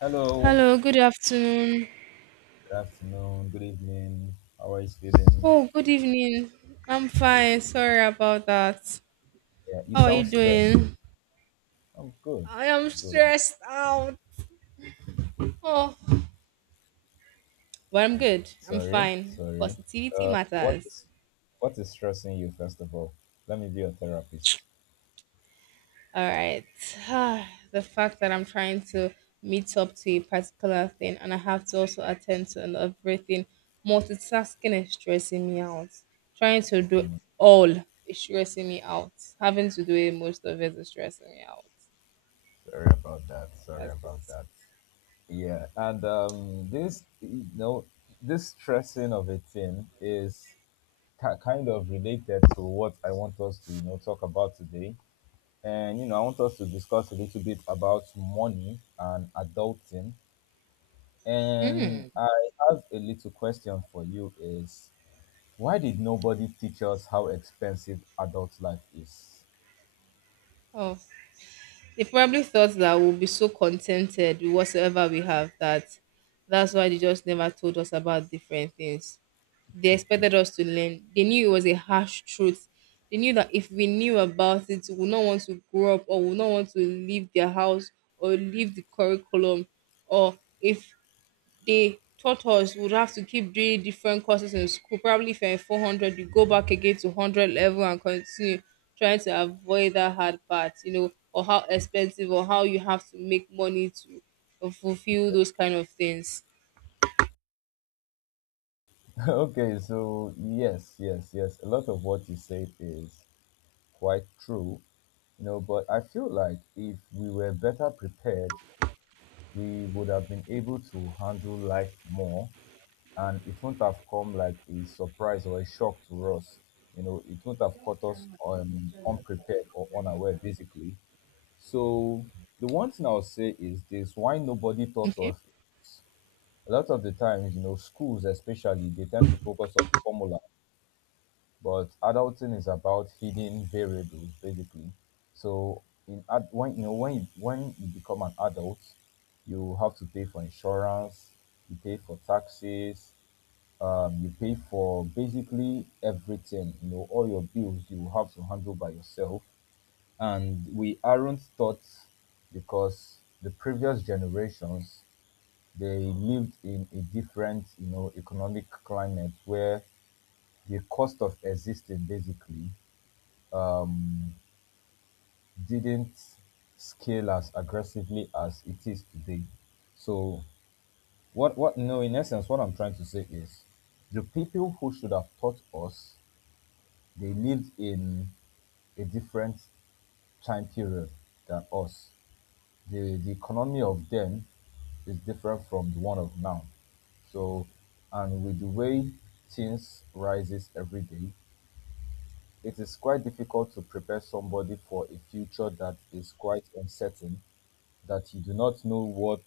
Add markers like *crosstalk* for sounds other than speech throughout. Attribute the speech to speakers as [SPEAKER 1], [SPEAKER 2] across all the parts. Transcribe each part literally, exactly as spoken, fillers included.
[SPEAKER 1] Hello.
[SPEAKER 2] Hello, good afternoon.
[SPEAKER 1] Good afternoon. Good evening. How are you feeling?
[SPEAKER 2] Oh, good evening. I'm fine. Sorry about that.
[SPEAKER 1] Yeah, you
[SPEAKER 2] How are you
[SPEAKER 1] sound stressed.
[SPEAKER 2] doing?
[SPEAKER 1] I'm good.
[SPEAKER 2] I am
[SPEAKER 1] I'm good. I'm
[SPEAKER 2] stressed out. Oh, but I'm good. I'm
[SPEAKER 1] sorry.
[SPEAKER 2] fine.
[SPEAKER 1] Sorry.
[SPEAKER 2] Positivity
[SPEAKER 1] Uh, what
[SPEAKER 2] matters.
[SPEAKER 1] is what is stressing you first of all? Let me be your therapist.
[SPEAKER 2] All right. *sighs* The fact that I'm trying to meet up to a particular thing and I have to also attend to another everything, multitasking is stressing me out. Trying to do
[SPEAKER 1] Mm,
[SPEAKER 2] all is stressing me out. Having to do it most of it is stressing me out.
[SPEAKER 1] Sorry about that. Sorry
[SPEAKER 2] That's it.
[SPEAKER 1] about that. Yeah, and um, this you know this stressing of a thing is ki kind of related to what I want us to you know talk about today. And you know, I want us to discuss a little bit about money and adulting. And I have a little question for you is, why did nobody teach us how expensive adult life is?
[SPEAKER 2] Oh, they probably thought that we'll be so contented with whatsoever we have that that's why they just never told us about different things. They expected us to learn. They knew it was a harsh truth. They knew that if we knew about it, we would not want to grow up or we would not want to leave their house or leave the curriculum. Or if they taught us we would have to keep doing different courses in school. Probably if you're in four hundred, you go back again to hundred level and continue trying to avoid that hard part, you know, or how expensive or how you have to make money to uh, fulfill those kind of things.
[SPEAKER 1] *laughs* Okay, so yes, yes, yes. A lot of what you said is quite true. You know, but I feel like if we were better prepared, we would have been able to handle life more, and it wouldn't have come like a surprise or a shock to us. You know, it wouldn't have caught us um, unprepared or unaware, basically. So the one thing I'll say is this: why nobody taught
[SPEAKER 2] Okay.
[SPEAKER 1] us. is a lot of the times, you know, schools especially, they tend to focus on formula, but adulting is about hidden variables, basically. So in ad- when you know when you, when you become an adult, you have to pay for insurance, you pay for taxes, um, you pay for basically everything, you know, all your bills you have to handle by yourself. And we aren't taught because the previous generations, they lived in a different, you know, economic climate where the cost of existing basically um, didn't scale as aggressively as it is today. So what what no, in essence, what I'm trying to say is, the people who should have taught us They lived in a different time period than us. The, the economy of them is different from the one of now. So, and with the way things rises every day, it is quite difficult to prepare somebody for a future that is quite uncertain, that you do not know what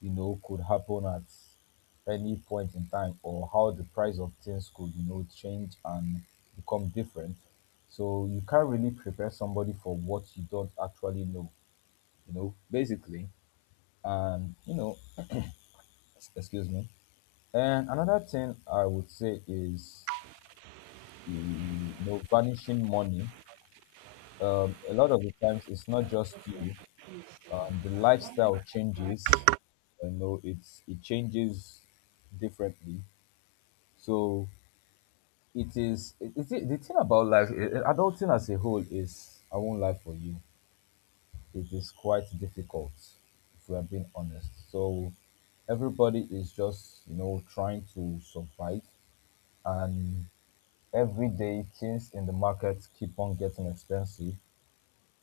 [SPEAKER 1] you know could happen at any point in time, or how the price of things could you know change and become different. So you can't really prepare somebody for what you don't actually know, you know, basically. And you know s- excuse me. And another thing I would say is, you know, vanishing money. um, a lot of the times it's not just you, and the lifestyle changes. You know, it's it changes differently. So it is it, it, the thing about life eh, eh, adulting as a whole is, I won't lie for you, it is quite difficult, if we are being honest. So everybody is just you know trying to survive, and every day things in the market keep on getting expensive,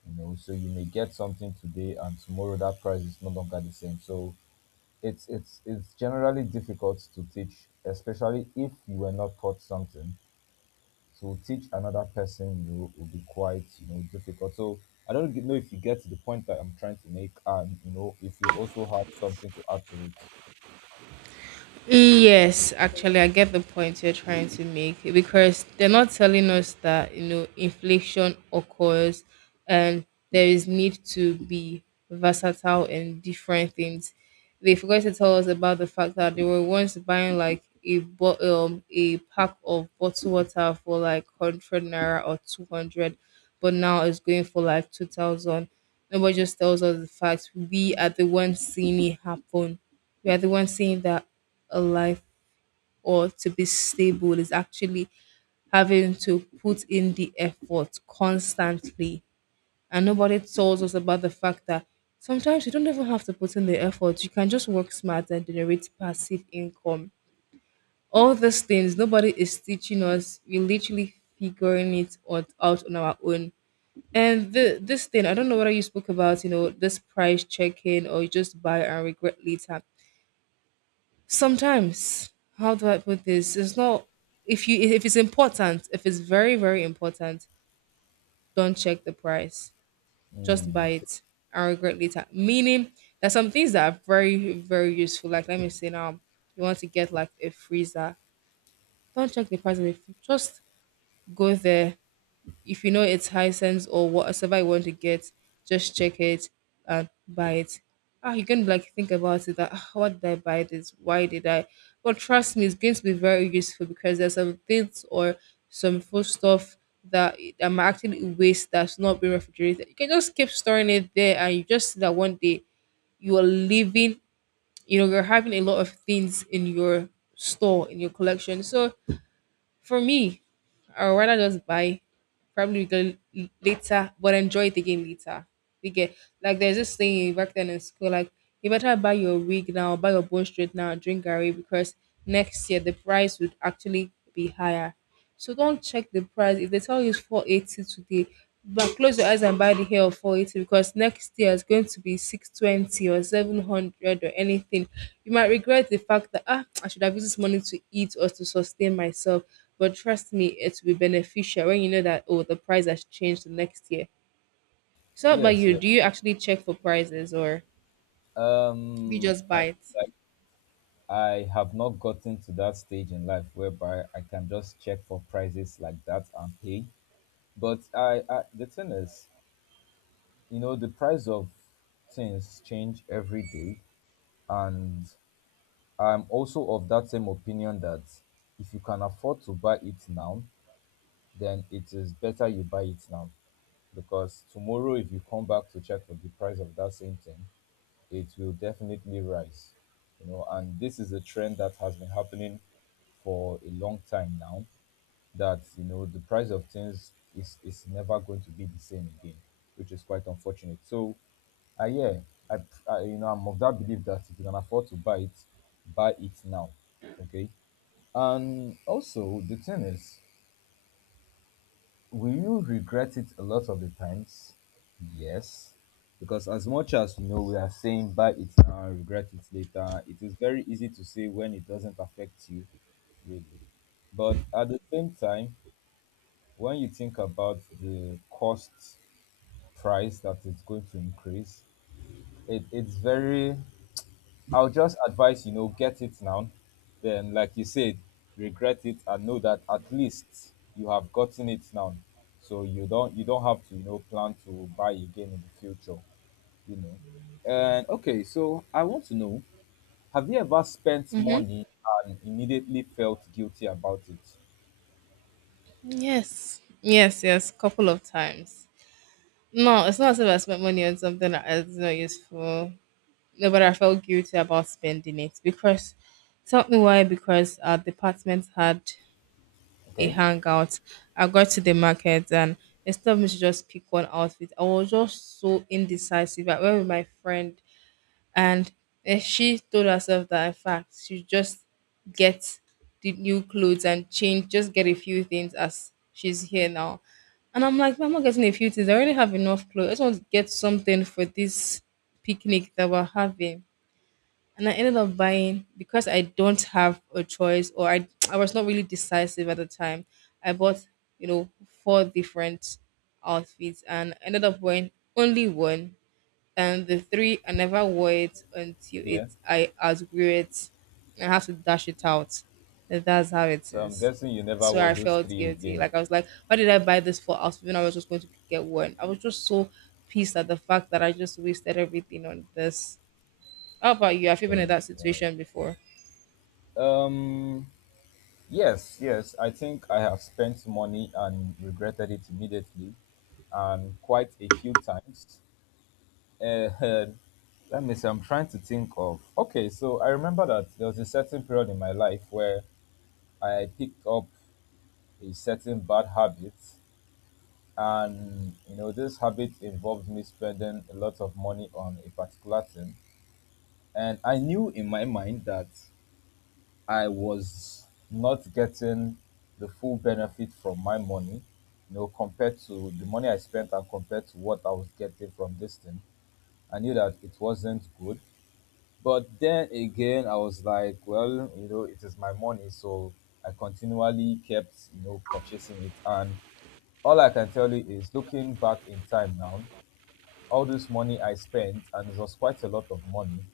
[SPEAKER 1] you know, so you may get something today and tomorrow that price is no longer the same. So it's it's it's generally difficult to teach, especially if you were not taught something. To teach another person will, will be quite you know difficult. So I don't g- know if you get to the point that I'm trying to make, and you know if you also have something to add to it.
[SPEAKER 2] Yes, actually, I get the point you're trying to make because they're not telling us that you know inflation occurs and there is need to be versatile in different things. They forgot to tell us about the fact that they were once buying like a bo- um, a pack of bottled water for like hundred naira or two hundred, but now it's going for like two thousand. Nobody just tells us the facts. We are the ones seeing it happen. We are the ones seeing that a life or to be stable is actually having to put in the effort constantly. And nobody tells us about the fact that sometimes you don't even have to put in the effort. You can just work smart and generate passive income. All these things, nobody is teaching us. We're literally figuring it out out on our own and the, this thing, I don't know whether you spoke about, you know, this price checking or you just buy and regret later. Sometimes, how do I put this? It's not if you if it's important, if it's very very important, don't check the price. Just
[SPEAKER 1] Hmm.
[SPEAKER 2] buy it and regret later. Meaning, there's some things that are very very useful. Like let me say now, you want to get like a freezer. Don't check the price of it. Just go there if you know it's Hisense or what, whatever you want to get, just check it and buy it. Ah, you're gonna be like think about it that "Ah, what did I buy this? Why did I? But trust me, it's going to be very useful because there's some things or some food stuff that I'm actually waste that's not being refrigerated. You can just keep storing it there, and you just see that one day you are living. You know, you're having a lot of things in your store in your collection, so for me, I would rather just buy probably go l- later, but enjoy it again later. You get like there's this thing back then in school, like you better buy your wig now, buy your bone straight now, drink Gary because next year the price would actually be higher. So don't check the price. If they tell you it's four eighty today, but close your eyes and buy the hair of four eighty because next year it's going to be six twenty or seven hundred or anything. You might regret the fact that ah, I should have used this money to eat or to sustain myself but trust me, it will be beneficial when you know that oh the price has changed the next year. So how about
[SPEAKER 1] Yes,
[SPEAKER 2] you?
[SPEAKER 1] yes.
[SPEAKER 2] Do you actually check for prices or do you
[SPEAKER 1] Um,
[SPEAKER 2] just buy
[SPEAKER 1] I
[SPEAKER 2] it?
[SPEAKER 1] like I have not gotten to that stage in life whereby I can just check for prices like that and pay. But I, I the thing is, you know the price of things change every day. And I'm also of that same opinion that if you can afford to buy it now, then it is better you buy it now, because tomorrow if you come back to check for the price of that same thing, it will definitely rise. You know, and this is a trend that has been happening for a long time now, that you know the price of things is is never going to be the same again, which is quite unfortunate. So, uh, yeah, I, I you know I'm of that belief that if you can afford to buy it, buy it now, okay. And also the thing is, will you regret it a lot of the times? Yes, because as much as you know we are saying buy it now, regret it later. It is very easy to say when it doesn't affect you, really. But at the same time, when you think about the cost price that is going to increase, it, it's very. I'll just advise, you know get it now, then like you said, regret it and know that at least you have gotten it now, so you don't you don't have to you know plan to buy again in the future, you know. And okay, so I want to know, have you ever spent
[SPEAKER 2] Mm-hmm.
[SPEAKER 1] money and immediately felt guilty about it?
[SPEAKER 2] Yes. Yes, yes, couple of times. No, it's not as if I spent money on something that is not useful. No, but I felt guilty about spending it because tell me why, because our department had a
[SPEAKER 1] Okay,
[SPEAKER 2] hangout. I got to the market and instead of me to just pick one outfit, I was just so indecisive. I went with my friend. And eh, she told herself that in fact she just get the new clothes and change, just get a few things as she's here now. And I'm like, I'm not getting a few things. I already have enough clothes. I just want to get something for this picnic that we're having. And I ended up buying because I don't have a choice or I *tsk* I was not really decisive at the time. I bought, you know, four different outfits and ended up wearing only one and the three I never wore it until
[SPEAKER 1] yeah.
[SPEAKER 2] it I outgrew it. I have to dash it out. And that's how it
[SPEAKER 1] So I'm
[SPEAKER 2] is.
[SPEAKER 1] guessing you never
[SPEAKER 2] So
[SPEAKER 1] wore
[SPEAKER 2] I
[SPEAKER 1] those
[SPEAKER 2] felt
[SPEAKER 1] three
[SPEAKER 2] guilty.
[SPEAKER 1] again.
[SPEAKER 2] Like I was like, why did I buy this for outfit when I was just going to get one? I was just so pissed at the fact that I just wasted everything on this. How about you? Have you been in
[SPEAKER 1] Yes,
[SPEAKER 2] that
[SPEAKER 1] yes.
[SPEAKER 2] situation before?
[SPEAKER 1] Um, yes, yes. I think I have spent money and regretted it immediately, and quite a few times. Uh, *laughs* Let me see. I'm trying to think of. Okay, so I remember that there was a certain period in my life where I picked up a certain bad habit, and you know this habit involved me spending a lot of money on a particular thing, and I knew in my mind that. I was not getting the full benefit from my money, you know, compared to the money I spent and compared to what I was getting from this thing. I knew that it wasn't good. But then again, I was like, well, you know, it is my money. So I continually kept, you know, purchasing it. And all I can tell you is, looking back in time now, all this money I spent, and it was quite a lot of money,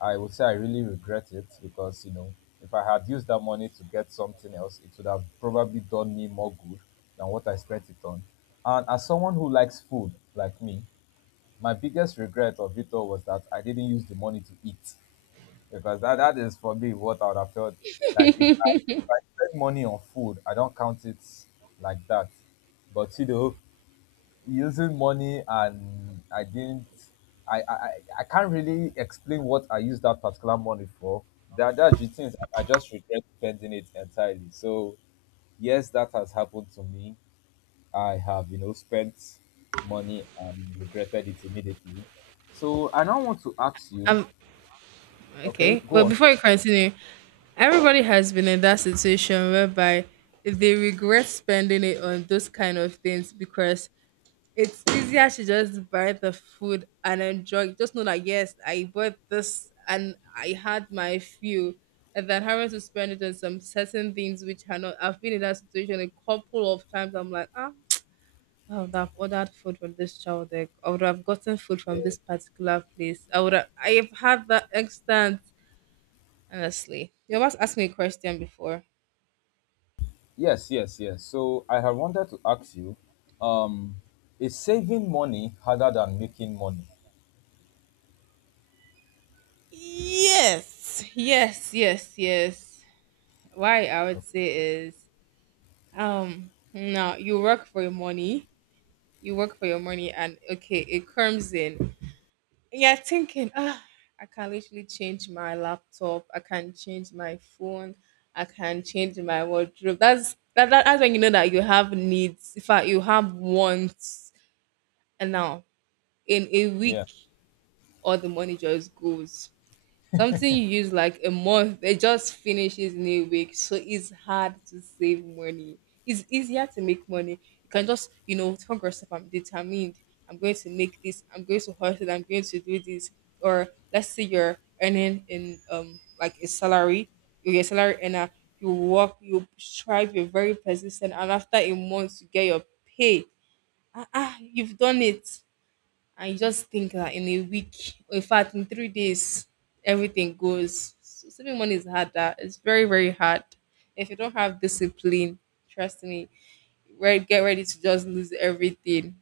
[SPEAKER 1] I would say I really regret it, because, you know, if I had used that money to get something else, it would have probably done me more good than what I spent it on. And as someone who likes food like me, my biggest regret of it all was that I didn't use the money to eat, because that, that is for me what I would have felt like. If I, if I spend money on food, I don't count it like that. But you know, using money and i didn't I, I i I can't really explain what I used that particular money for. That that's the things I just regret spending it entirely. So yes, that has happened to me. I have you know spent money and regretted it immediately. So I now want to ask you.
[SPEAKER 2] Um.
[SPEAKER 1] Okay,
[SPEAKER 2] Okay.
[SPEAKER 1] go
[SPEAKER 2] Well,
[SPEAKER 1] on.
[SPEAKER 2] before
[SPEAKER 1] Start
[SPEAKER 2] you continue, everybody has been in that situation whereby they regret spending it on those kind of things because it's easier to just buy the food and enjoy. Just know that yes, I bought this and I had my few, and then having to spend it on some certain things which are not. I've been in that situation a couple of times. I'm like, ah, I would have ordered food from this child. There. I would have gotten food
[SPEAKER 1] with
[SPEAKER 2] from
[SPEAKER 1] the-
[SPEAKER 2] this particular place. I would. Have, I have had that extent. Honestly, you almost asked me a question before.
[SPEAKER 1] yes, yes, yes. So I have wanted to ask you, um is saving money harder than making money?
[SPEAKER 2] Yes. Yes, yes, yes. Why I would
[SPEAKER 1] Okay.
[SPEAKER 2] say is Um, now you work for your money, you work for your money, and okay, it comes in. You're thinking, ah, I can literally change my laptop, I can change my phone, I can change my wardrobe. That's that, that that's when you know that you have needs. In fact, you have wants, and now in a
[SPEAKER 1] Yeah.
[SPEAKER 2] week, all the money just goes. Something you use like a month, it just finishes in a week. So it's hard to save money. It's easier to make money. You can just, you know, tell yourself, I'm determined. I'm going to make this. I'm going to hustle. I'm going to do this. Or let's say you're earning in um like a salary. You're a salary earner. You work. You strive. You're very persistent. And after a month, you get your pay. Ah, ah you've done it and you just think that in a week, in fact, in three days, everything goes. So saving money is harder. It's very, very hard. If you don't have discipline, trust me, re- get ready to just lose everything.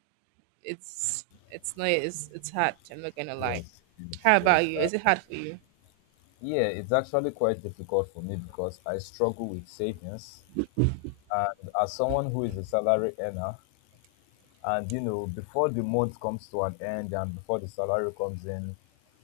[SPEAKER 2] It's it's not it's it's hard. I'm not gonna lie.
[SPEAKER 1] Yes, yes,
[SPEAKER 2] How about
[SPEAKER 1] yes.
[SPEAKER 2] you?
[SPEAKER 1] Uh,
[SPEAKER 2] Is it hard for you?
[SPEAKER 1] yeah, it's actually quite difficult for me because I struggle with savings. And as someone who is a salary earner, and you know before the month comes to an end and before the salary comes in,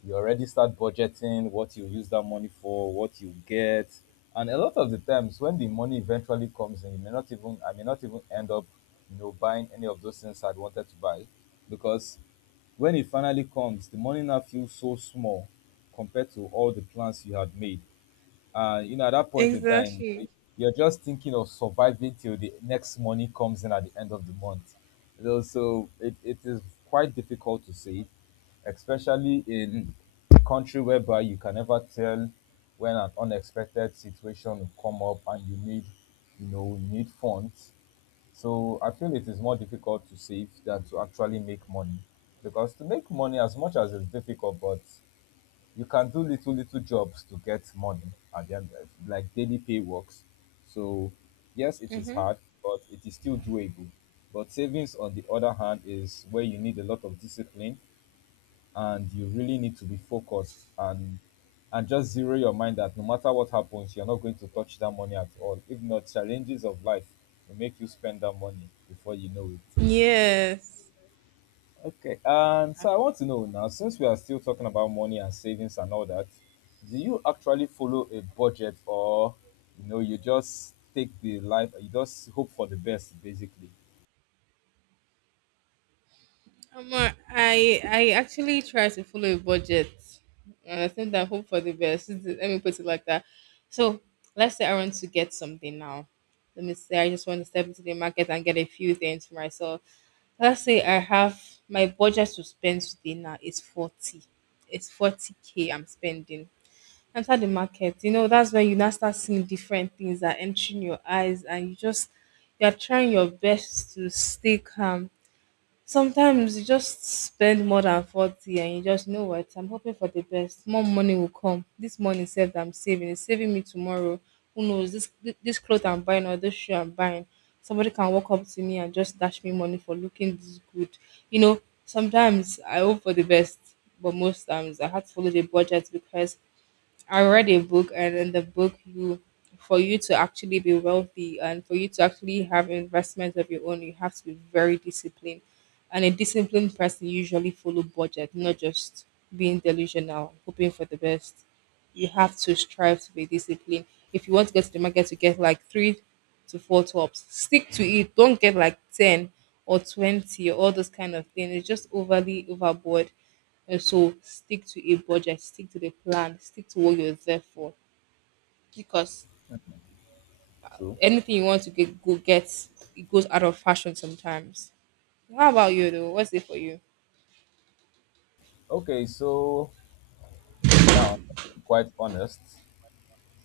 [SPEAKER 1] you already start budgeting what you use that money for, what you get, and a lot of the times when the money eventually comes in, you may not even I may not even end up you know buying any of those things I'd wanted to buy, because when it finally comes, the money now feels so small compared to all the plans you had made. And you know, at that point in time,
[SPEAKER 2] Exactly.
[SPEAKER 1] you're just thinking of surviving till the next money comes in at the end of the month. You know, so it, it is quite difficult to save, especially in a country whereby you can never tell when an unexpected situation will come up and you need, you know, you need funds. So I feel it is more difficult to save than to actually make money. Because to make money, as much as it's difficult, but you can do little little jobs to get money at the end, like daily pay works. So yes, it is
[SPEAKER 2] Mm-hmm.
[SPEAKER 1] hard, but it is still doable. But savings on the other hand is where you need a lot of discipline, and you really need to be focused, and and just zero your mind that no matter what happens, you're not going to touch that money at all. If not, challenges of life will make you spend that money before you know it.
[SPEAKER 2] Yes.
[SPEAKER 1] Okay, and so I want to know now, since we are still talking about money and savings and all that, do you actually follow a budget, or you know you just take the life, you just hope for the best, basically?
[SPEAKER 2] Um, uh, I I actually try to follow a budget. And I think that hope for the best. Let me put it like that. So let's say I want to get something now. Let me say I just want to step into the market and get a few things for myself. Let's say I have my budget to spend today now is forty. It's forty k I'm spending. Enter the market, you know that's when you now start seeing different things that entering your eyes, and you just you're trying your best to stay calm. Sometimes you just spend more than forty and you just you know what, I'm hoping for the best. More money will come. This money saved I'm saving. It's saving me tomorrow. Who knows? This this clothes I'm buying or this shoe I'm buying. Somebody can walk up to me and just dash me money for looking this good. You know, sometimes I hope for the best, but most times I had to follow the budget because I read a book, and in the book, you for you to actually be wealthy and for you to actually have investments of your own, you have to be very disciplined. And a disciplined person usually follow budget, not just being delusional, hoping for the best. You have to strive to be disciplined. If you want to get to the market to get like three to four tops, stick to it. Don't get like ten or twenty or all those kind of things. It's just overly overboard. And so stick to a budget, stick to the plan, stick to what you're there for. Because
[SPEAKER 1] True.
[SPEAKER 2] anything you want to get go get, it goes out of fashion sometimes. How about you though? What's it for you?
[SPEAKER 1] Okay, so now I'm quite honest,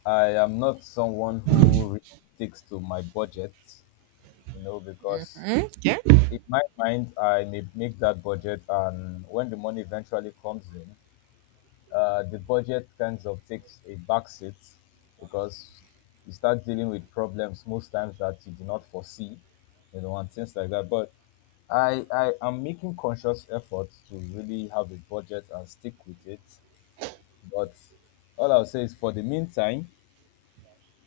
[SPEAKER 1] I am not someone who really sticks to my budget, you know, because
[SPEAKER 2] Mm? Yeah.
[SPEAKER 1] in my mind I may make that budget and when the money eventually comes in, uh, the budget kind of takes a back seat because you start dealing with problems most times that you do not foresee, you know, and things like that. But I, I am making conscious efforts to really have a budget and stick with it. But all I'll say is for the meantime,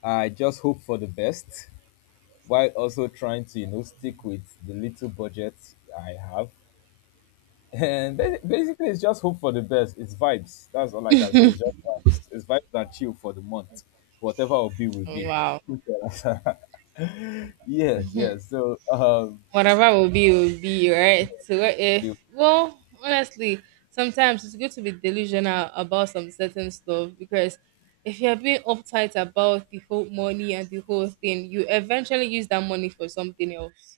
[SPEAKER 1] I just hope for the best while also trying to, you know, stick with the little budget I have and ba- basically, it's just hope for the best. It's vibes. That's all I can say. It's just vibes. It's vibes and chill for the month. Whatever will be, will
[SPEAKER 2] Oh,
[SPEAKER 1] be.
[SPEAKER 2] wow.
[SPEAKER 1] *laughs* You tell us. *laughs* Yes, yes. So, um,
[SPEAKER 2] Whatever will be will be, right? So what
[SPEAKER 1] the,
[SPEAKER 2] if well, honestly, sometimes it's good to be delusional about some certain stuff because if you're being uptight about the whole money and the whole thing, you eventually use that money for something else.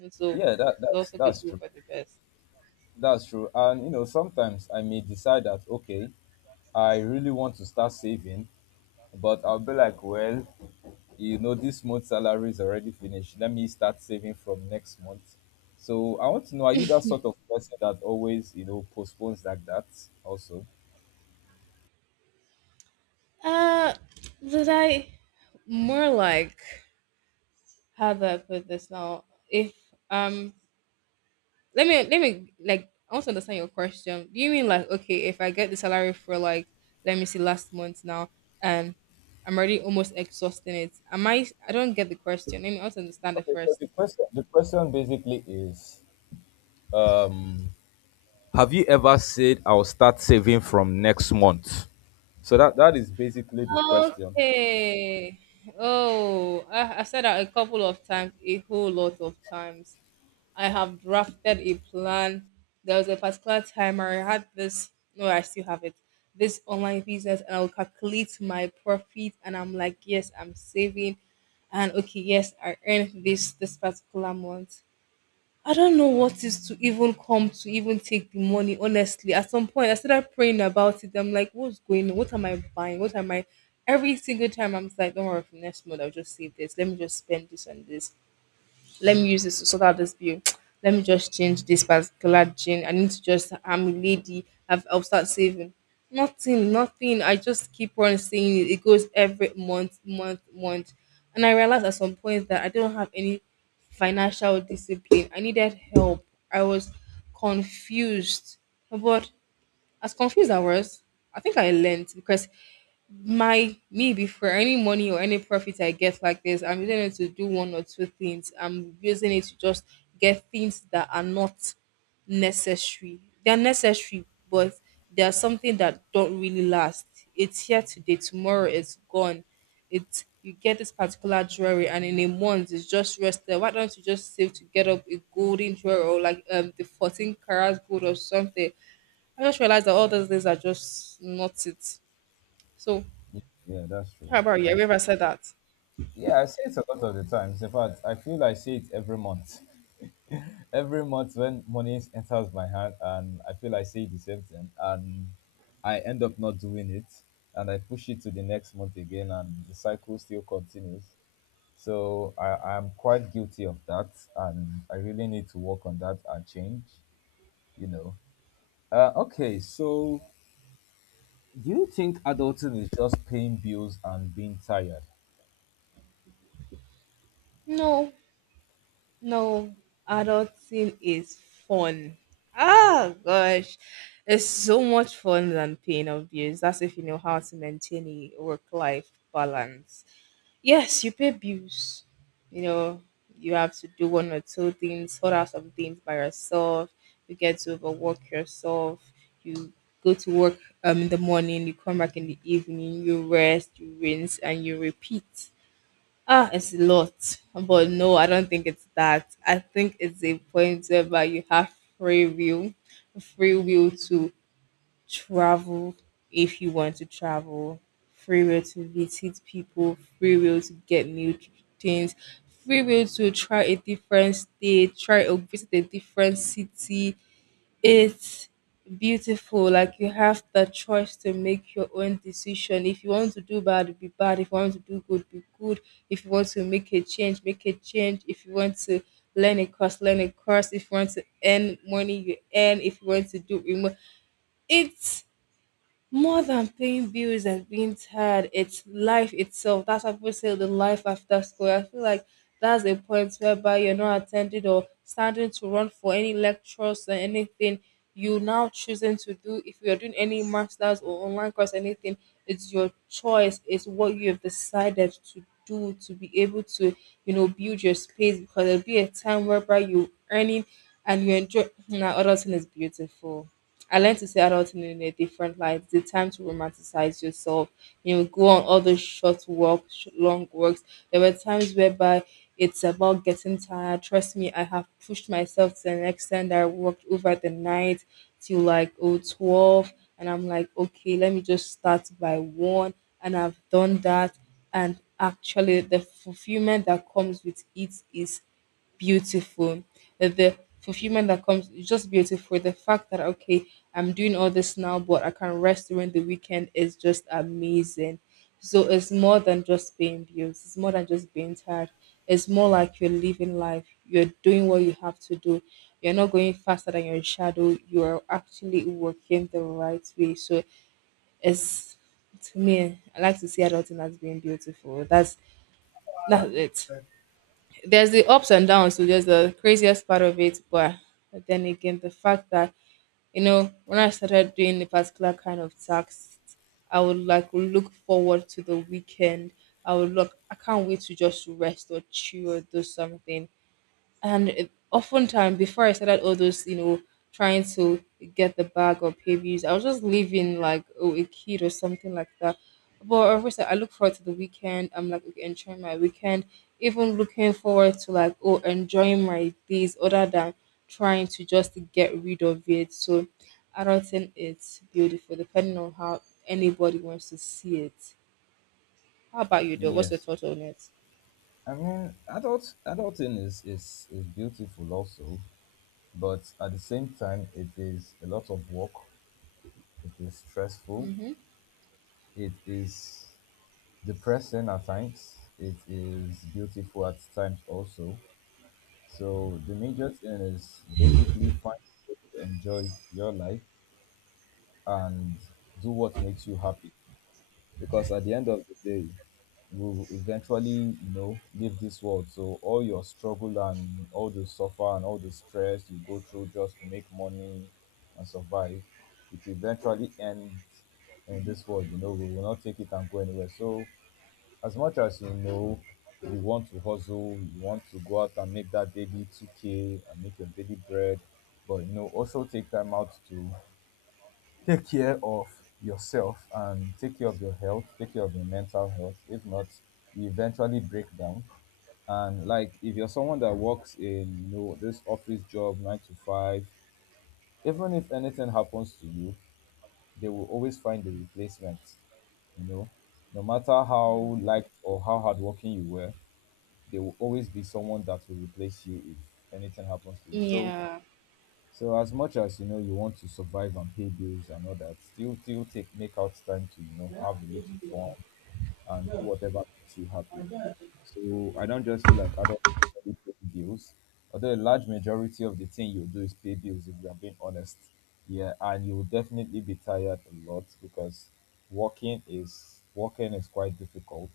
[SPEAKER 2] And so
[SPEAKER 1] yeah, that
[SPEAKER 2] it's
[SPEAKER 1] that's
[SPEAKER 2] also good
[SPEAKER 1] that's
[SPEAKER 2] to go
[SPEAKER 1] true.
[SPEAKER 2] for the best.
[SPEAKER 1] That's true. And you know, sometimes I may decide that okay, I really want to start saving, but I'll be like, well, you know this month's salary is already finished. Let me start saving from next month. So I want to know, are you that sort of person that always you know postpones like that also?
[SPEAKER 2] Uh, that I more like, how do I put this now? If um, let me let me like, I want to understand your question. Do you mean like, okay, if I get the salary for like, let me see last month now, and I'm already almost exhausting it. Am I? I don't get the question. Let me also understand it
[SPEAKER 1] Okay, so
[SPEAKER 2] first.
[SPEAKER 1] the question the question basically is, um have you ever said I'll start saving from next month? So that that is basically the question.
[SPEAKER 2] Okay. Oh, I, I said that a couple of times, a whole lot of times. I have drafted a plan. There was a particular time I had this. No, I still have it. This online business, and I'll calculate my profit. And I'm like, yes, I'm saving, and okay, yes, I earned this this particular month. I don't know what is to even come to even take the money. Honestly, at some point, I started praying about it. I'm like, what's going on? What am I buying? What am I? Every single time, I'm just like, don't worry, for next month, I'll just save this. Let me just spend this on this, let me use this to sort out this bill. *tsk* Let me just change this particular gin. I need to just, I'm a lady. I've, I'll start saving. Nothing, nothing. I just keep on saying it. It goes every month, month, month. And I realized at some point that I don't have any financial discipline. I needed help. I was confused. But as confused as I was, I think I learned because my me before any money or any profit I get like this, I'm using it to do one or two things. I'm using it to just get things that are not necessary. They're necessary, but they are something that don't really last. It's here today, tomorrow it's gone. It's, you get this particular jewelry and in a month it's just rested. Why don't you just save to get up a golden jewelry or like um the fourteen karat gold or something? I just realized that all those things are just not it. So
[SPEAKER 1] Yeah, that's true.
[SPEAKER 2] how about you? Have you
[SPEAKER 1] That's
[SPEAKER 2] ever said that?
[SPEAKER 1] Yeah, I say it a lot of the times. In fact, I feel I say it every month. Every month when money enters my hand, and I feel I say the same thing, and I end up not doing it, and I push it to the next month again, and the cycle still continues. So I, I'm quite guilty of that and I really need to work on that and change, you know. Uh, okay, so do you think adulting is just paying bills and being tired?
[SPEAKER 2] No, no, adulting is fun. Ah, gosh, it's so much fun than paying off bills. That's if you know how to maintain a work life balance. Yes, you pay bills. You know, you have to do one or two things, sort out some things by yourself. You get to overwork yourself. You go to work um, in the morning, you come back in the evening, you rest, you rinse, and you repeat. Ah, it's a lot, but no, I don't think it's that. I think it's a point whereby you have free will, free will to travel if you want to travel, free will to visit people, free will to get new tr- things, free will to try a different state, try or visit a different city, it's beautiful. Like, you have the choice to make your own decision. If you want to do bad, be bad. If you want to do good, be good. If you want to make a change, make a change. If you want to learn a course, learn a course. If you want to earn money, you earn. If you want to do remote, it's more than paying bills and being tired, it's life itself. That's what people say, the life after school. I feel like that's a point whereby you're not attended or standing to run for any lectures or anything. You now choosing to do, if you're doing any masters or online course, anything, it's your choice, it's what you have decided to do to be able to, you know, build your space, because there'll be a time whereby you are earning and you enjoy. *clears throat* Now other thing is beautiful. I learned to see adulting in a different light. The time to romanticize yourself, you know, go on all those short walks, sh- long walks. There were times whereby it's about getting tired. Trust me, I have pushed myself to an extent that I worked over the night till like oh twelve, and I'm like, okay, let me just start by one, and I've done that, and actually the fulfillment that comes with it is beautiful. The, the fulfillment that comes is just beautiful. The fact that, okay, I'm doing all this now, but I can rest during the weekend is just amazing. So it's more than just being abused. It's more than just being tired. It's more like you're living life. You're doing what you have to do. You're not going faster than your shadow. You are actually working the right way. So it's, to me, I like to see adulting as being beautiful. That's that's it, there's the ups and downs, so there's the craziest part of it, but then again, the fact that, you know, when I started doing a particular kind of task, I would like look forward to the weekend. I would look, I can't wait to just rest or chill or do something. And it, oftentimes, before I started all those, you know, trying to get the bag or pay views, I was just living like, oh, a kid or something like that. But of course, I look forward to the weekend. I'm like, okay, enjoying my weekend, even looking forward to like, oh, enjoying my days, other than trying to just get rid of it. So adulting it's beautiful, depending on how anybody wants to see it. How about you, though? What's your
[SPEAKER 1] Yes.
[SPEAKER 2] thought on it?
[SPEAKER 1] I mean, adult adulting is, is, is beautiful also, but at the same time it is a lot of work. It is stressful.
[SPEAKER 2] Mm-hmm.
[SPEAKER 1] It is depressing at times, it is beautiful at times also. So the major thing is basically find a way to enjoy your life and do what makes you happy, because at the end of the day, you will eventually you know leave this world. So all your struggle and all the suffer and all the stress you go through just to make money and survive, it eventually ends. In this world, you know we will not take it and go anywhere. So as much as you know you want to hustle, you want to go out and make that daily two k and make your daily bread, but you know also take time out to take care of yourself and take care of your health, take care of your mental health. If not, you eventually break down. And like if you're someone that works in, you know, this office job nine to five, even if anything happens to you, they will always find a replacement. You know, no matter how liked or how hardworking you were, there will always be someone that will replace you if anything happens to you. So
[SPEAKER 2] Yeah.
[SPEAKER 1] so as much as you know you want to survive and pay bills and all that, still still take make out time to you know have a little fun, and do whatever makes you happy. So I don't just feel like adults only pay bills, although a large majority of the thing you do is pay bills if we are being honest. Yeah, and you will definitely be tired a lot because working is working is quite difficult,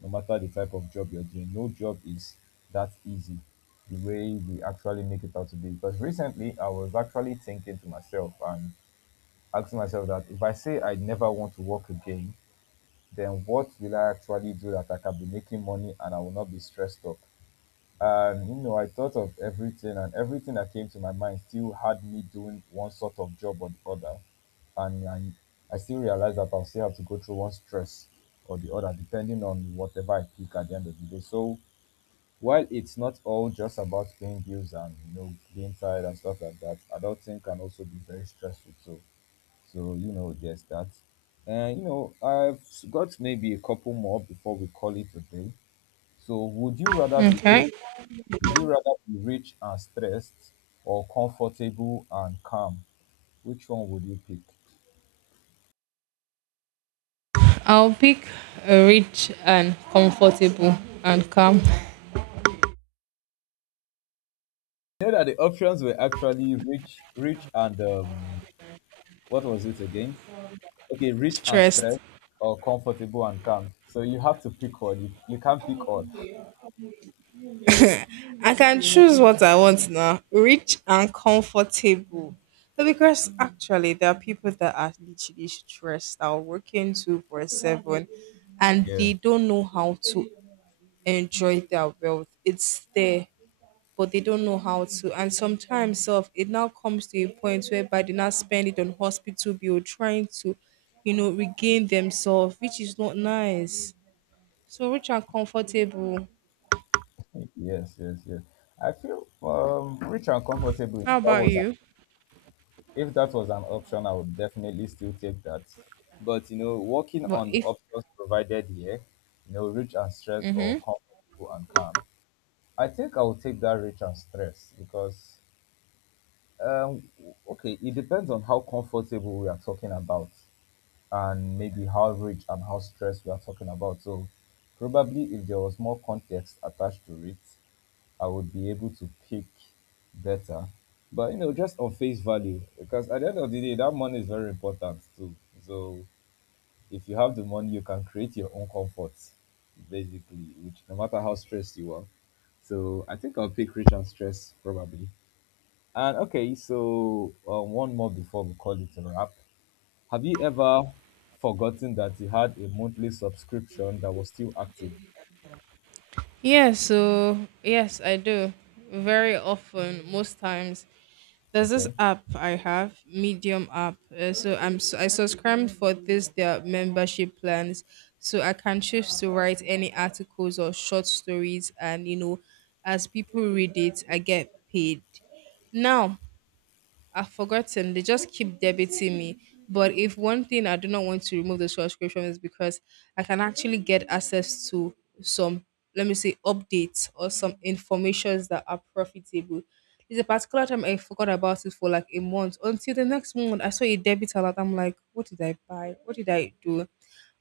[SPEAKER 1] no matter the type of job you're doing. No job is that easy the way we actually make it out to be. Because recently I was actually thinking to myself and asking myself that if I say I never want to work again, then what will I actually do that I can be making money and I will not be stressed up? And you know, I thought of everything, and everything that came to my mind still had me doing one sort of job or the other. And I, I still realized that I'll still have to go through one stress or the other, depending on whatever I pick at the end of the day. So while it's not all just about paying bills and you know being tired and stuff like that, adulting can also be very stressful too. So, you know, there's that. And, you know, I've got maybe a couple more before we call it a day. So, would you rather be rich?
[SPEAKER 2] Okay.
[SPEAKER 1] Would you rather be rich and stressed or comfortable and calm? Which one would you pick?
[SPEAKER 2] I'll pick a rich and comfortable and calm.
[SPEAKER 1] You know that the options were actually rich, rich and um, what was it again? Okay, rich and
[SPEAKER 2] Stressed.
[SPEAKER 1] stressed or comfortable and calm. So you have to pick one. You, you can't pick all.
[SPEAKER 2] I can choose what I want now. Rich and comfortable. But because actually there are people that are literally stressed out, working twenty-four seven, and
[SPEAKER 1] Yeah.
[SPEAKER 2] they don't know how to enjoy their wealth. It's there, but they don't know how to. And sometimes self, it now comes to a point whereby they now spend it on hospital bill trying to, you know, regain themselves, which is not nice. So rich and comfortable.
[SPEAKER 1] Yes, yes, yes. I feel um, rich and comfortable.
[SPEAKER 2] How
[SPEAKER 1] That
[SPEAKER 2] about
[SPEAKER 1] was
[SPEAKER 2] you?
[SPEAKER 1] If that was an option, I would definitely still take that. But you know, working
[SPEAKER 2] But
[SPEAKER 1] on the
[SPEAKER 2] if,
[SPEAKER 1] options provided here, you know, rich and stressed or
[SPEAKER 2] mm-hmm.
[SPEAKER 1] comfortable and calm, I think I would take that rich and stressed because, um, okay, it depends on how comfortable we are talking about, and maybe how rich and how stressed we are talking about. So, probably if there was more context attached to it, I would be able to pick better. But you know, just on face value, because at the end of the day, that money is very important too. So if you have the money, you can create your own comfort, basically, which no matter how stressed you are. So I think I'll pick rich and stress probably. And okay, so um, one more before we call it a wrap. Have you ever forgotten that you had a monthly subscription that was still active?
[SPEAKER 2] Yeah, so yes, I do. Very often, most times. There's this
[SPEAKER 1] Okay.
[SPEAKER 2] app I have, Medium app. Uh, so I'm s- I subscribed for this their membership plans, so I can choose to write any articles or short stories, and you know, as people read it, I get paid. Now, I've forgotten. They just keep debiting me. But if one thing I do not want to remove the subscription is because I can actually get access to some, let me say, updates or some informations that are profitable. There's a particular time I forgot about it for like a month. Until the next moment, I saw a debit alert. I'm like, what did I buy? What did I do?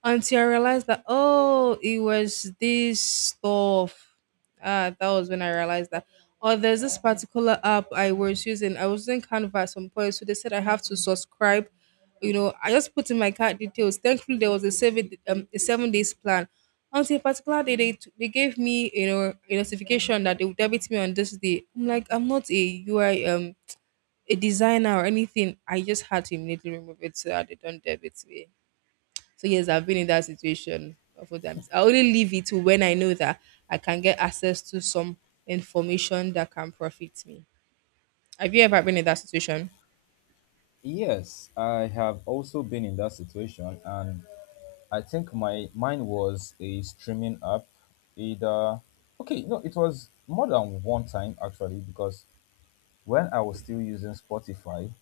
[SPEAKER 2] Until I realized that, oh, it was this stuff. Ah, that was when I realized that. Oh, there's this particular app I was using. I was using Canva at some point, so they said I have to subscribe. You know, I just put in my card details. Thankfully, there was a seven um, a seven days plan. Until a particular day, they t- they gave me, you know, a notification that they would debit me on this day. I'm like, I'm not a U I um a designer or anything. I just had to immediately remove it so that they don't debit me. So yes, I've been in that situation a few times. I only leave it to when I know that I can get access to some information that can profit me. Have you ever been in that situation?
[SPEAKER 1] Yes, I have also been in that situation, and I think my mine was a streaming app. Either okay, no, it was more than one time actually because when I was still using Spotify,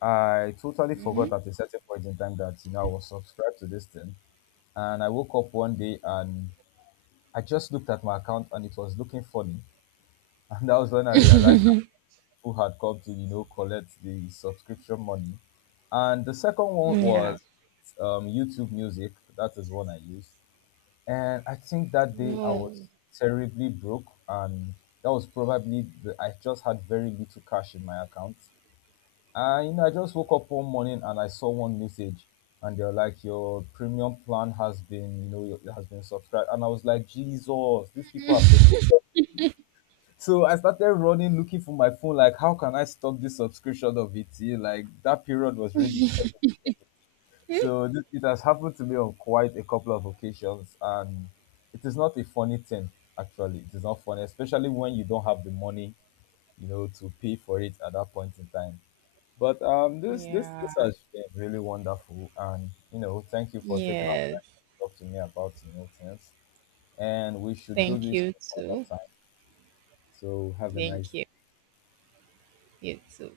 [SPEAKER 1] I totally forgot
[SPEAKER 2] Mm-hmm.
[SPEAKER 1] at a certain point in time that you know I was subscribed to this thing, and I woke up one day and I just looked at my account and it was looking funny, *laughs* and that was when I realized that people had come to you know collect the subscription money, and the second one
[SPEAKER 2] Yeah.
[SPEAKER 1] was um, YouTube Music. That is one I use. And I think that day I was
[SPEAKER 2] No.
[SPEAKER 1] terribly broke, and that was probably the, I just had very little cash in my account. And you know, I just woke up one morning and I saw one message, and they're like, "Your premium plan has been, you know, your- it has been subscribed." And I was like, "Jesus, these people have been." So I started running, looking for my phone, like, "How can I stop this subscription of it?" Like that period was really *laughs* So th- it has happened to me on quite a couple of occasions, and it is not a funny thing. Actually, it is not funny, especially when you don't have the money, you know, to pay for it at that point in time. But um, this this this
[SPEAKER 2] Yeah.
[SPEAKER 1] has been really wonderful, and you know, thank you for taking out
[SPEAKER 2] Yes.
[SPEAKER 1] time to talk to me about you know things, and we should do
[SPEAKER 2] Thank
[SPEAKER 1] this
[SPEAKER 2] you
[SPEAKER 1] another
[SPEAKER 2] too.
[SPEAKER 1] time. So have a
[SPEAKER 2] Thank
[SPEAKER 1] nice day.
[SPEAKER 2] you. You too.